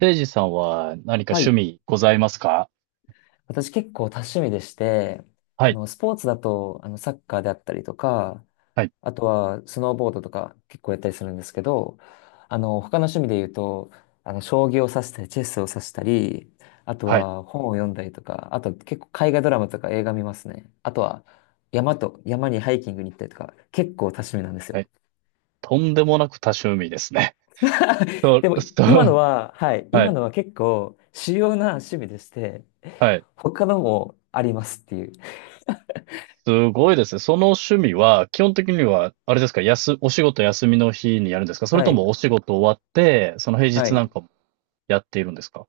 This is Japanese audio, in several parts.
せいじさんは何かは趣い。味ございますか？私結構多趣味でして、はい、スポーツだと、サッカーであったりとか、はい、あとはスノーボードとか結構やったりするんですけど、他の趣味で言うと、将棋を指したり、チェスを指したり、あとはい、は本を読んだりとか、あと結構海外ドラマとか映画見ますね。あとは山と、山にハイキングに行ったりとか、結構多趣味なんですはよ。い。とんでもなく多趣味ですね。そ でも、う、そ今のう、は、はい、は今い、のは結構主要な趣味でして、はい。他のもありますっていう。すごいですね。その趣味は、基本的には、あれですか？お仕事休みの日にやるんですか？それはとい。もお仕事終わって、その平は日なんい。かもやっているんですか？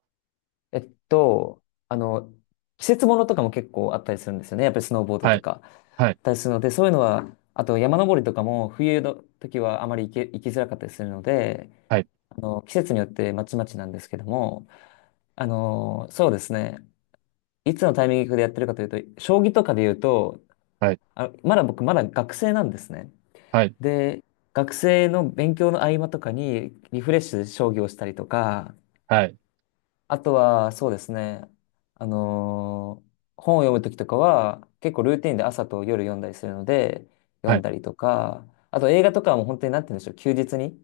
えっと、あの、季節ものとかも結構あったりするんですよね。やっぱりスノーボードはとい、かあはい、ったりするので、そういうのは、あと山登りとかも冬の時はあまり行きづらかったりするので、はい、季節によってまちまちなんですけども、そうですね。いつのタイミングでやってるかというと、将棋とかで言うと、はい、あ、まだ僕まだ学生なんですね。はい、で、学生の勉強の合間とかにリフレッシュで将棋をしたりとか、はい、あとは、そうですね。あのー本を読むときとかは、結構ルーティンで朝と夜読んだりするので、読はんい、だりとか、あと映画とかはもう本当になんて言うんでしょう、休日に、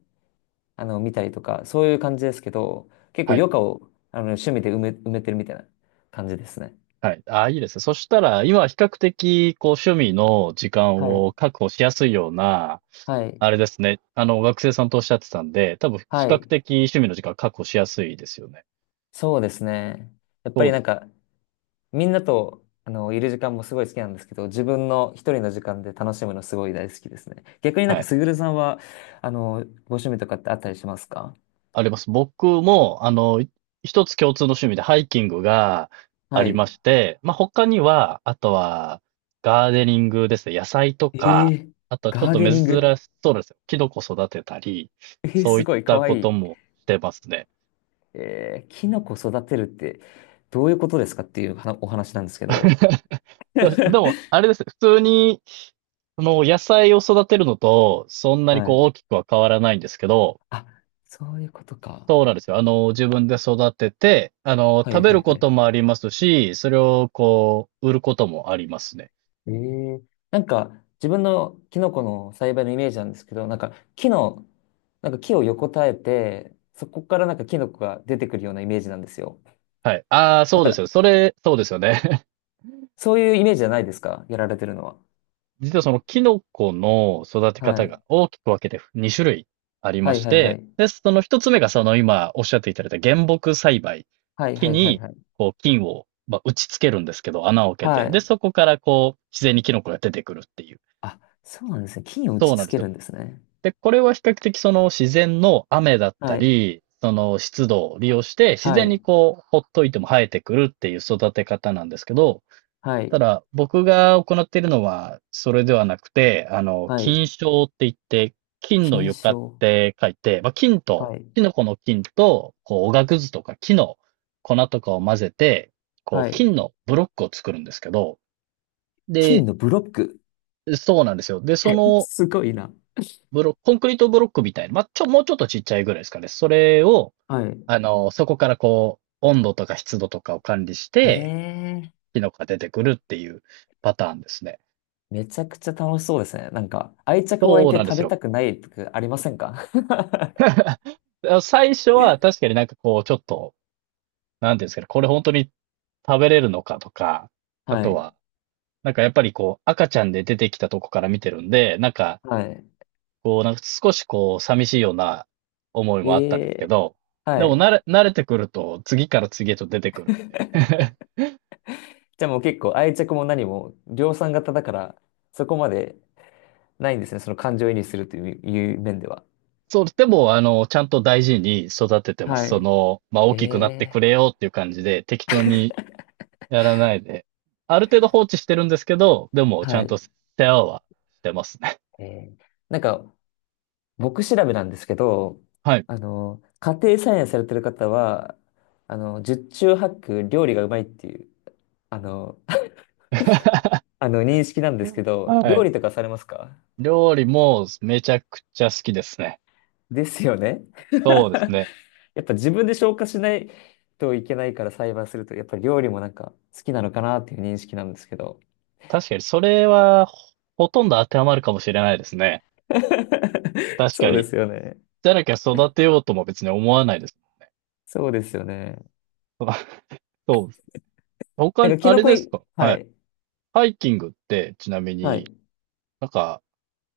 見たりとか、そういう感じですけど、結構は余い、暇を、趣味で埋めてるみたいな感じですね。はい。ああ、いいですね。そしたら、今は比較的、こう、趣味の時間はい。を確保しやすいような、はい。あれですね。学生さんとおっしゃってたんで、多分比は較い。的趣味の時間確保しやすいですよね。そうですね。やっぱそうりでなすんよね。か、みんなと、いる時間もすごい好きなんですけど、自分の一人の時間で楽しむのすごい大好きですね。逆になんはか、い。すぐるさんは、ご趣味とかってあったりしますか？あります。僕も、一つ共通の趣味でハイキングがあはりい。まして、まあ、他には、あとは、ガーデニングですね。野菜とえか、ー、あとはちょっガーとデ珍ニしング。そうですよ。キノコ育てたり、えー、そうすいっごい、かたわこいとい。もしてますね。えー、キノコ育てるって、どういうことですかっていうはなお話なんですけど。そうでも、あれですね。普通に、野菜を育てるのと、そんなにはこうい。大きくは変わらないんですけど、あ、そういうことか。そうなんですよ。自分で育てて、は食いべはるいはことい。もありますし、それをこう、売ることもありますね。ええ、なんか、自分のキノコの栽培のイメージなんですけど、なんか、木の、なんか木を横たえて、そこからなんかキノコが出てくるようなイメージなんですよ。はい。ああ、なそんうでか、すよ。それ、そうですよね。そういうイメージじゃないですかやられてるのは。実はそのキノコの育ては方がい。大きく分けて2種類ありはまいしはいはて、い。で、その1つ目がその今おっしゃっていただいた原木栽培。はい木はいはいに、はい。こう、菌を、まあ、打ち付けるんですけど、穴を開けはて、で、い。そこからこう、自然にキノコが出てくるっていう。あ、そうなんですね。菌を打そちうなんつですけるよ。んですね。で、これは比較的その自然の雨だったはい。り、その湿度を利用して自は然い。にこう、ほっといても生えてくるっていう育て方なんですけど、はたい。だ僕が行っているのはそれではなくて、は菌い。床って言って、菌の菌床っ床。て書いて、まあ、菌と、はい。キノコの菌と、こう、おがくずとか木の粉とかを混ぜて、こはう、い。菌のブロックを作るんですけど、菌で、のブロック。そうなんですよ。で、そ のすごいな。ブロ、コンクリートブロックみたいな、まあ、もうちょっとちっちゃいぐらいですかね。それを、はい。そこからこう、温度とか湿度とかを管理しへて、え。キノコが出てくるっていうパターンですね。めちゃくちゃ楽しそうですね。なんか、愛着湧いそうてなんで食すべよ。たくないとかありませんか？ 最初は確かになんかこう、ちょっと、なんていうんですかね、これ本当に食べれるのかとか、あはとい。は、なんかやっぱりこう、赤ちゃんで出てきたとこから見てるんで、なんか、はい。こう、なんか少しこう、寂しいような思いえもあったんですけえ、ど、ではもい。慣れてくると、次から次へと出てくるんで。じゃあもう結構愛着も何も量産型だから、そこまでないんですね。その感情移入するという、いう面では。そう、でも、ちゃんと大事に育ててます。はまあ、大い。えきくなってくれえ、よっていう感じで、適当にやらないで、ある程度放置してるんですけど、でも、ちゃはんとい。世話はしてますね。ええ、なんか、僕調べなんですけど、はい。家庭菜園されてる方は、十中八九料理がうまいっていう、あの、あの認識なんですけど、は料い。理とかされますか？料理もめちゃくちゃ好きですね。ですよね。そうですね。やっぱ自分で消化しないといけないから栽培すると、やっぱり料理もなんか好きなのかなっていう認識なんですけど。確かに、それは、ほとんど当てはまるかもしれないですね。確かそうでに、すよね。じゃなきゃ育てようとも別に思わないです。そうですよね。そうです。他なんに、かキあノれコですい、か？ははい。い、ハイキングって、ちなみはに、い、なんか、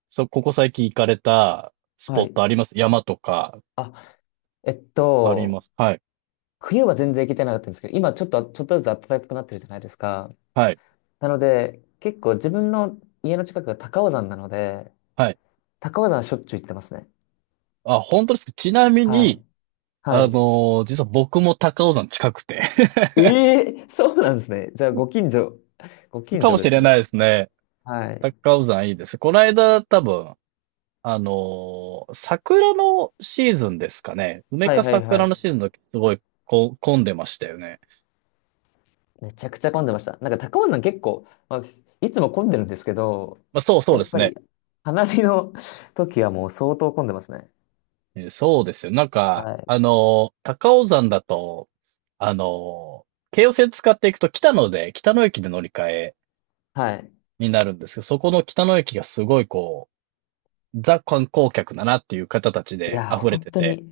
ここ最近行かれたスはポットい。あります？山とか。あ、えっありと、ます？はい。冬は全然行けてなかったんですけど、今ちょっと、ちょっとずつ暖かくなってるじゃないですか。はい。なので、結構自分の家の近くが高尾山なので、はい。高尾山はしょっちゅう行ってますね。あ、本当ですか？ちなみはに、い。はい。実は僕も高尾山近くて ええ、そうなんですね。じゃあ、ご近所、ご 近か所もでしすれなね。いですね。はい。高尾山いいです。この間多分、桜のシーズンですかね。梅はいかはいは桜い。のシーズンの時、すごいこう混んでましたよね。めちゃくちゃ混んでました。なんか高尾山結構、まあ、いつも混んでるんですけど、まあ、そうそうやでっすぱね。り花見の 時はもう相当混んでますね。そうですよ。なんか、はい。高尾山だと、あの京葉線使っていくと北野で、北野駅で乗り換えはい。になるんですけど、そこの北野駅がすごいこう、ザ観光客だなっていう方たちいでや、溢れ本て当て、に、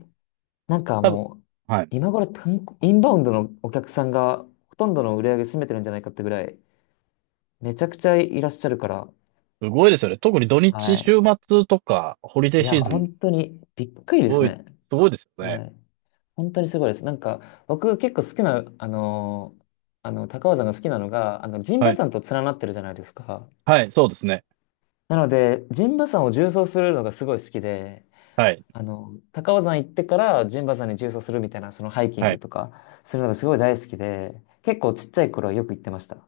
なんか多分もう、はい。今頃観光インバウンドのお客さんがほとんどの売り上げ占めてるんじゃないかってぐらい、めちゃくちゃいらっしゃるから、すごいですよね。特に土日、はい。週末とか、ホリデーいシや、ーズン、す本当にびっくりですごい、ね。すごいですよはね。い。本当にすごいです。なんか、僕結構好きな、高尾山が好きなのが、陣は馬い。山と連なってるじゃないですか。はい、そうですね。なので、陣馬山を縦走するのがすごい好きで、はい、高尾山行ってから陣馬山に縦走するみたいな、そのハイキンはグい。とか、するのがすごい大好きで、結構ちっちゃい頃はよく行ってました。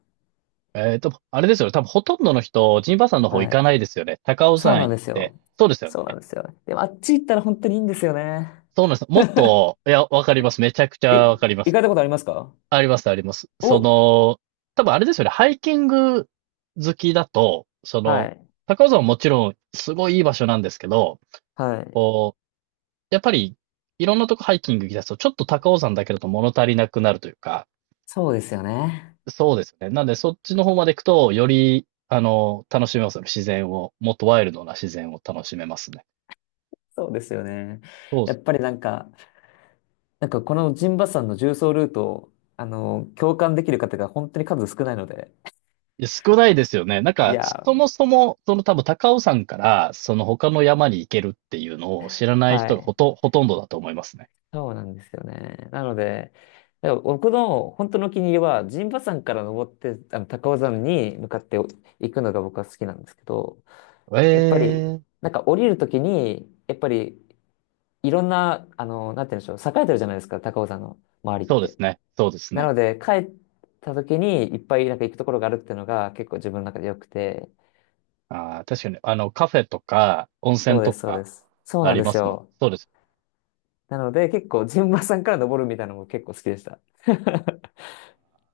あれですよね、多分ほとんどの人、陣馬山の方行はかい。ないですよね。高尾そう山なん行っですて。よ。そうですよね。そうなんですよ。でも、あっち行ったら本当にいいんですよね。そうなんです。もっと、いや、わかります。めちゃくちゃい、わかりま行かす。れたことありますか？あります、あります。お、多分あれですよね。ハイキング好きだと、はい。高尾山ももちろんすごいいい場所なんですけど、はい。こう、やっぱりいろんなとこハイキング行き出すと、ちょっと高尾山だけだと物足りなくなるというか、そうですよね。そうですよね。なんでそっちの方まで行くと、より、楽しめますよね。自然を、もっとワイルドな自然を楽しめますね。そうですよね。そうでやすっね。ぱりなんか、なんかこのジンバさんの重走ルートを、共感できる方が本当に数少ないので。いや、少ないですよね。なんいか、やそもー、そも、その多分高尾山から、その他の山に行けるっていうのを知らないは人がほい。と、ほとんどだと思いますね。そうなんですよね。なので、だから僕の本当のお気に入りは、陣馬山から登って、高尾山に向かって行くのが僕は好きなんですけど、やっぱり、ええ、なんか降りるときに、やっぱり、いろんな、なんて言うんでしょう、栄えてるじゃないですか、高尾山の周りっそうですて。ね。そうですなね。ので、帰った時にいっぱいなんか行くところがあるっていうのが結構自分の中で良くて。ああ、確かに、カフェとか、温そ泉うでとす、そうでか、す。そうあなんりでますすもんね。よ。そうです。なので、結構、陣馬さんから登るみたいなのも結構好きでした。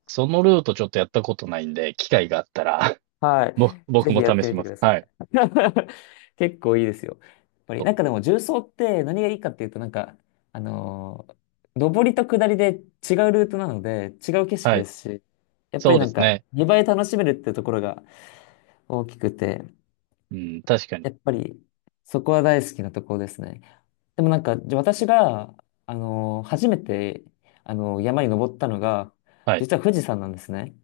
そのルートちょっとやったことないんで、機会があったら はい。僕ぜひもやっ試てしみてまくす。ださい。はい。結構いいですよ。やっぱそり、なう。んかでも重曹って何がいいかっていうと、なんか、あのー上りと下りで違うルートなので、違う景色はでい。すし、やっぱそりうでなんすか、ね。2倍楽しめるってところが大きくて、うん、確かに。やっぱり、そこは大好きなところですね。でもなんか、じゃあ私が、初めて、山に登ったのが、はい。実は富士山なんですね。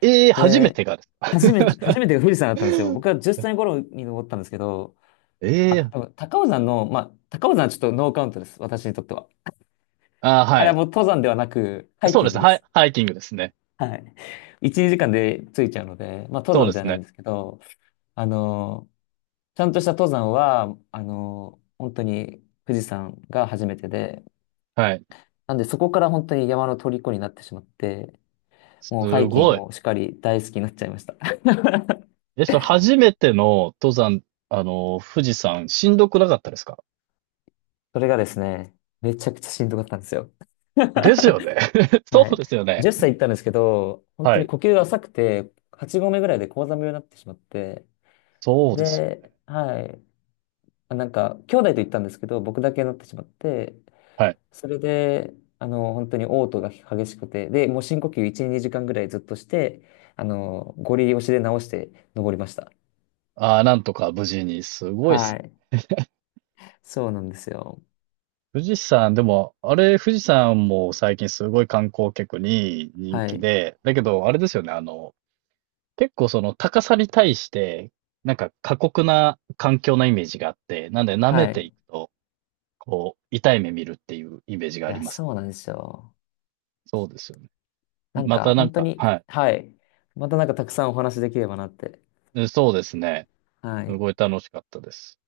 ええ、初めで、てがですか？ 初めてが富士山だったんですよ。僕は 10歳頃に登ったんですけど、えあ、え、でも高尾山の、まあ、高尾山はちょっとノーカウントです。私にとっては。ああ、あはれはい。もう登山ではなく、ハイそうキでンすグね。でハイ、す。ハイキングですね。はい。1、2時間で着いちゃうので、まあ、登そうで山じゃすないんね。ですけど、あの、ちゃんとした登山は、本当に富士山が初めてで、はい。なんでそこから本当に山の虜になってしまって、もうハすイキンごグい。もしっかり大好きになっちゃいました。え、それ初めての登山、富士山、しんどくなかったですか？それがですね、めちゃくちゃしんどかったんですよ。ですよね。そはうい。ですよね。10歳行ったんですけど、本は当にい。呼吸が浅くて、8合目ぐらいで高山病になってしまって、そうですよ。で、はい。あ、なんか、兄弟と行ったんですけど、僕だけになってしまって、はい。それで、本当に嘔吐が激しくて、で、もう深呼吸1、2時間ぐらいずっとして、ゴリ押しで直して登りました。ああ、なんとか無事に。すごいですはね。い。そうなんですよ。富士山、でも、あれ、富士山も最近すごい観光客に人は気い。で、だけど、あれですよね、結構その高さに対して、なんか過酷な環境なイメージがあって、なんで舐めはい。ていいくと、こう、痛い目見るっていうイメージがありや、ますそね。うなんですよ。そうですよね。なんまか、たなん本当か、はに、い。はい。またなんかたくさんお話できればなって。そうですね。はすい。ごい楽しかったです。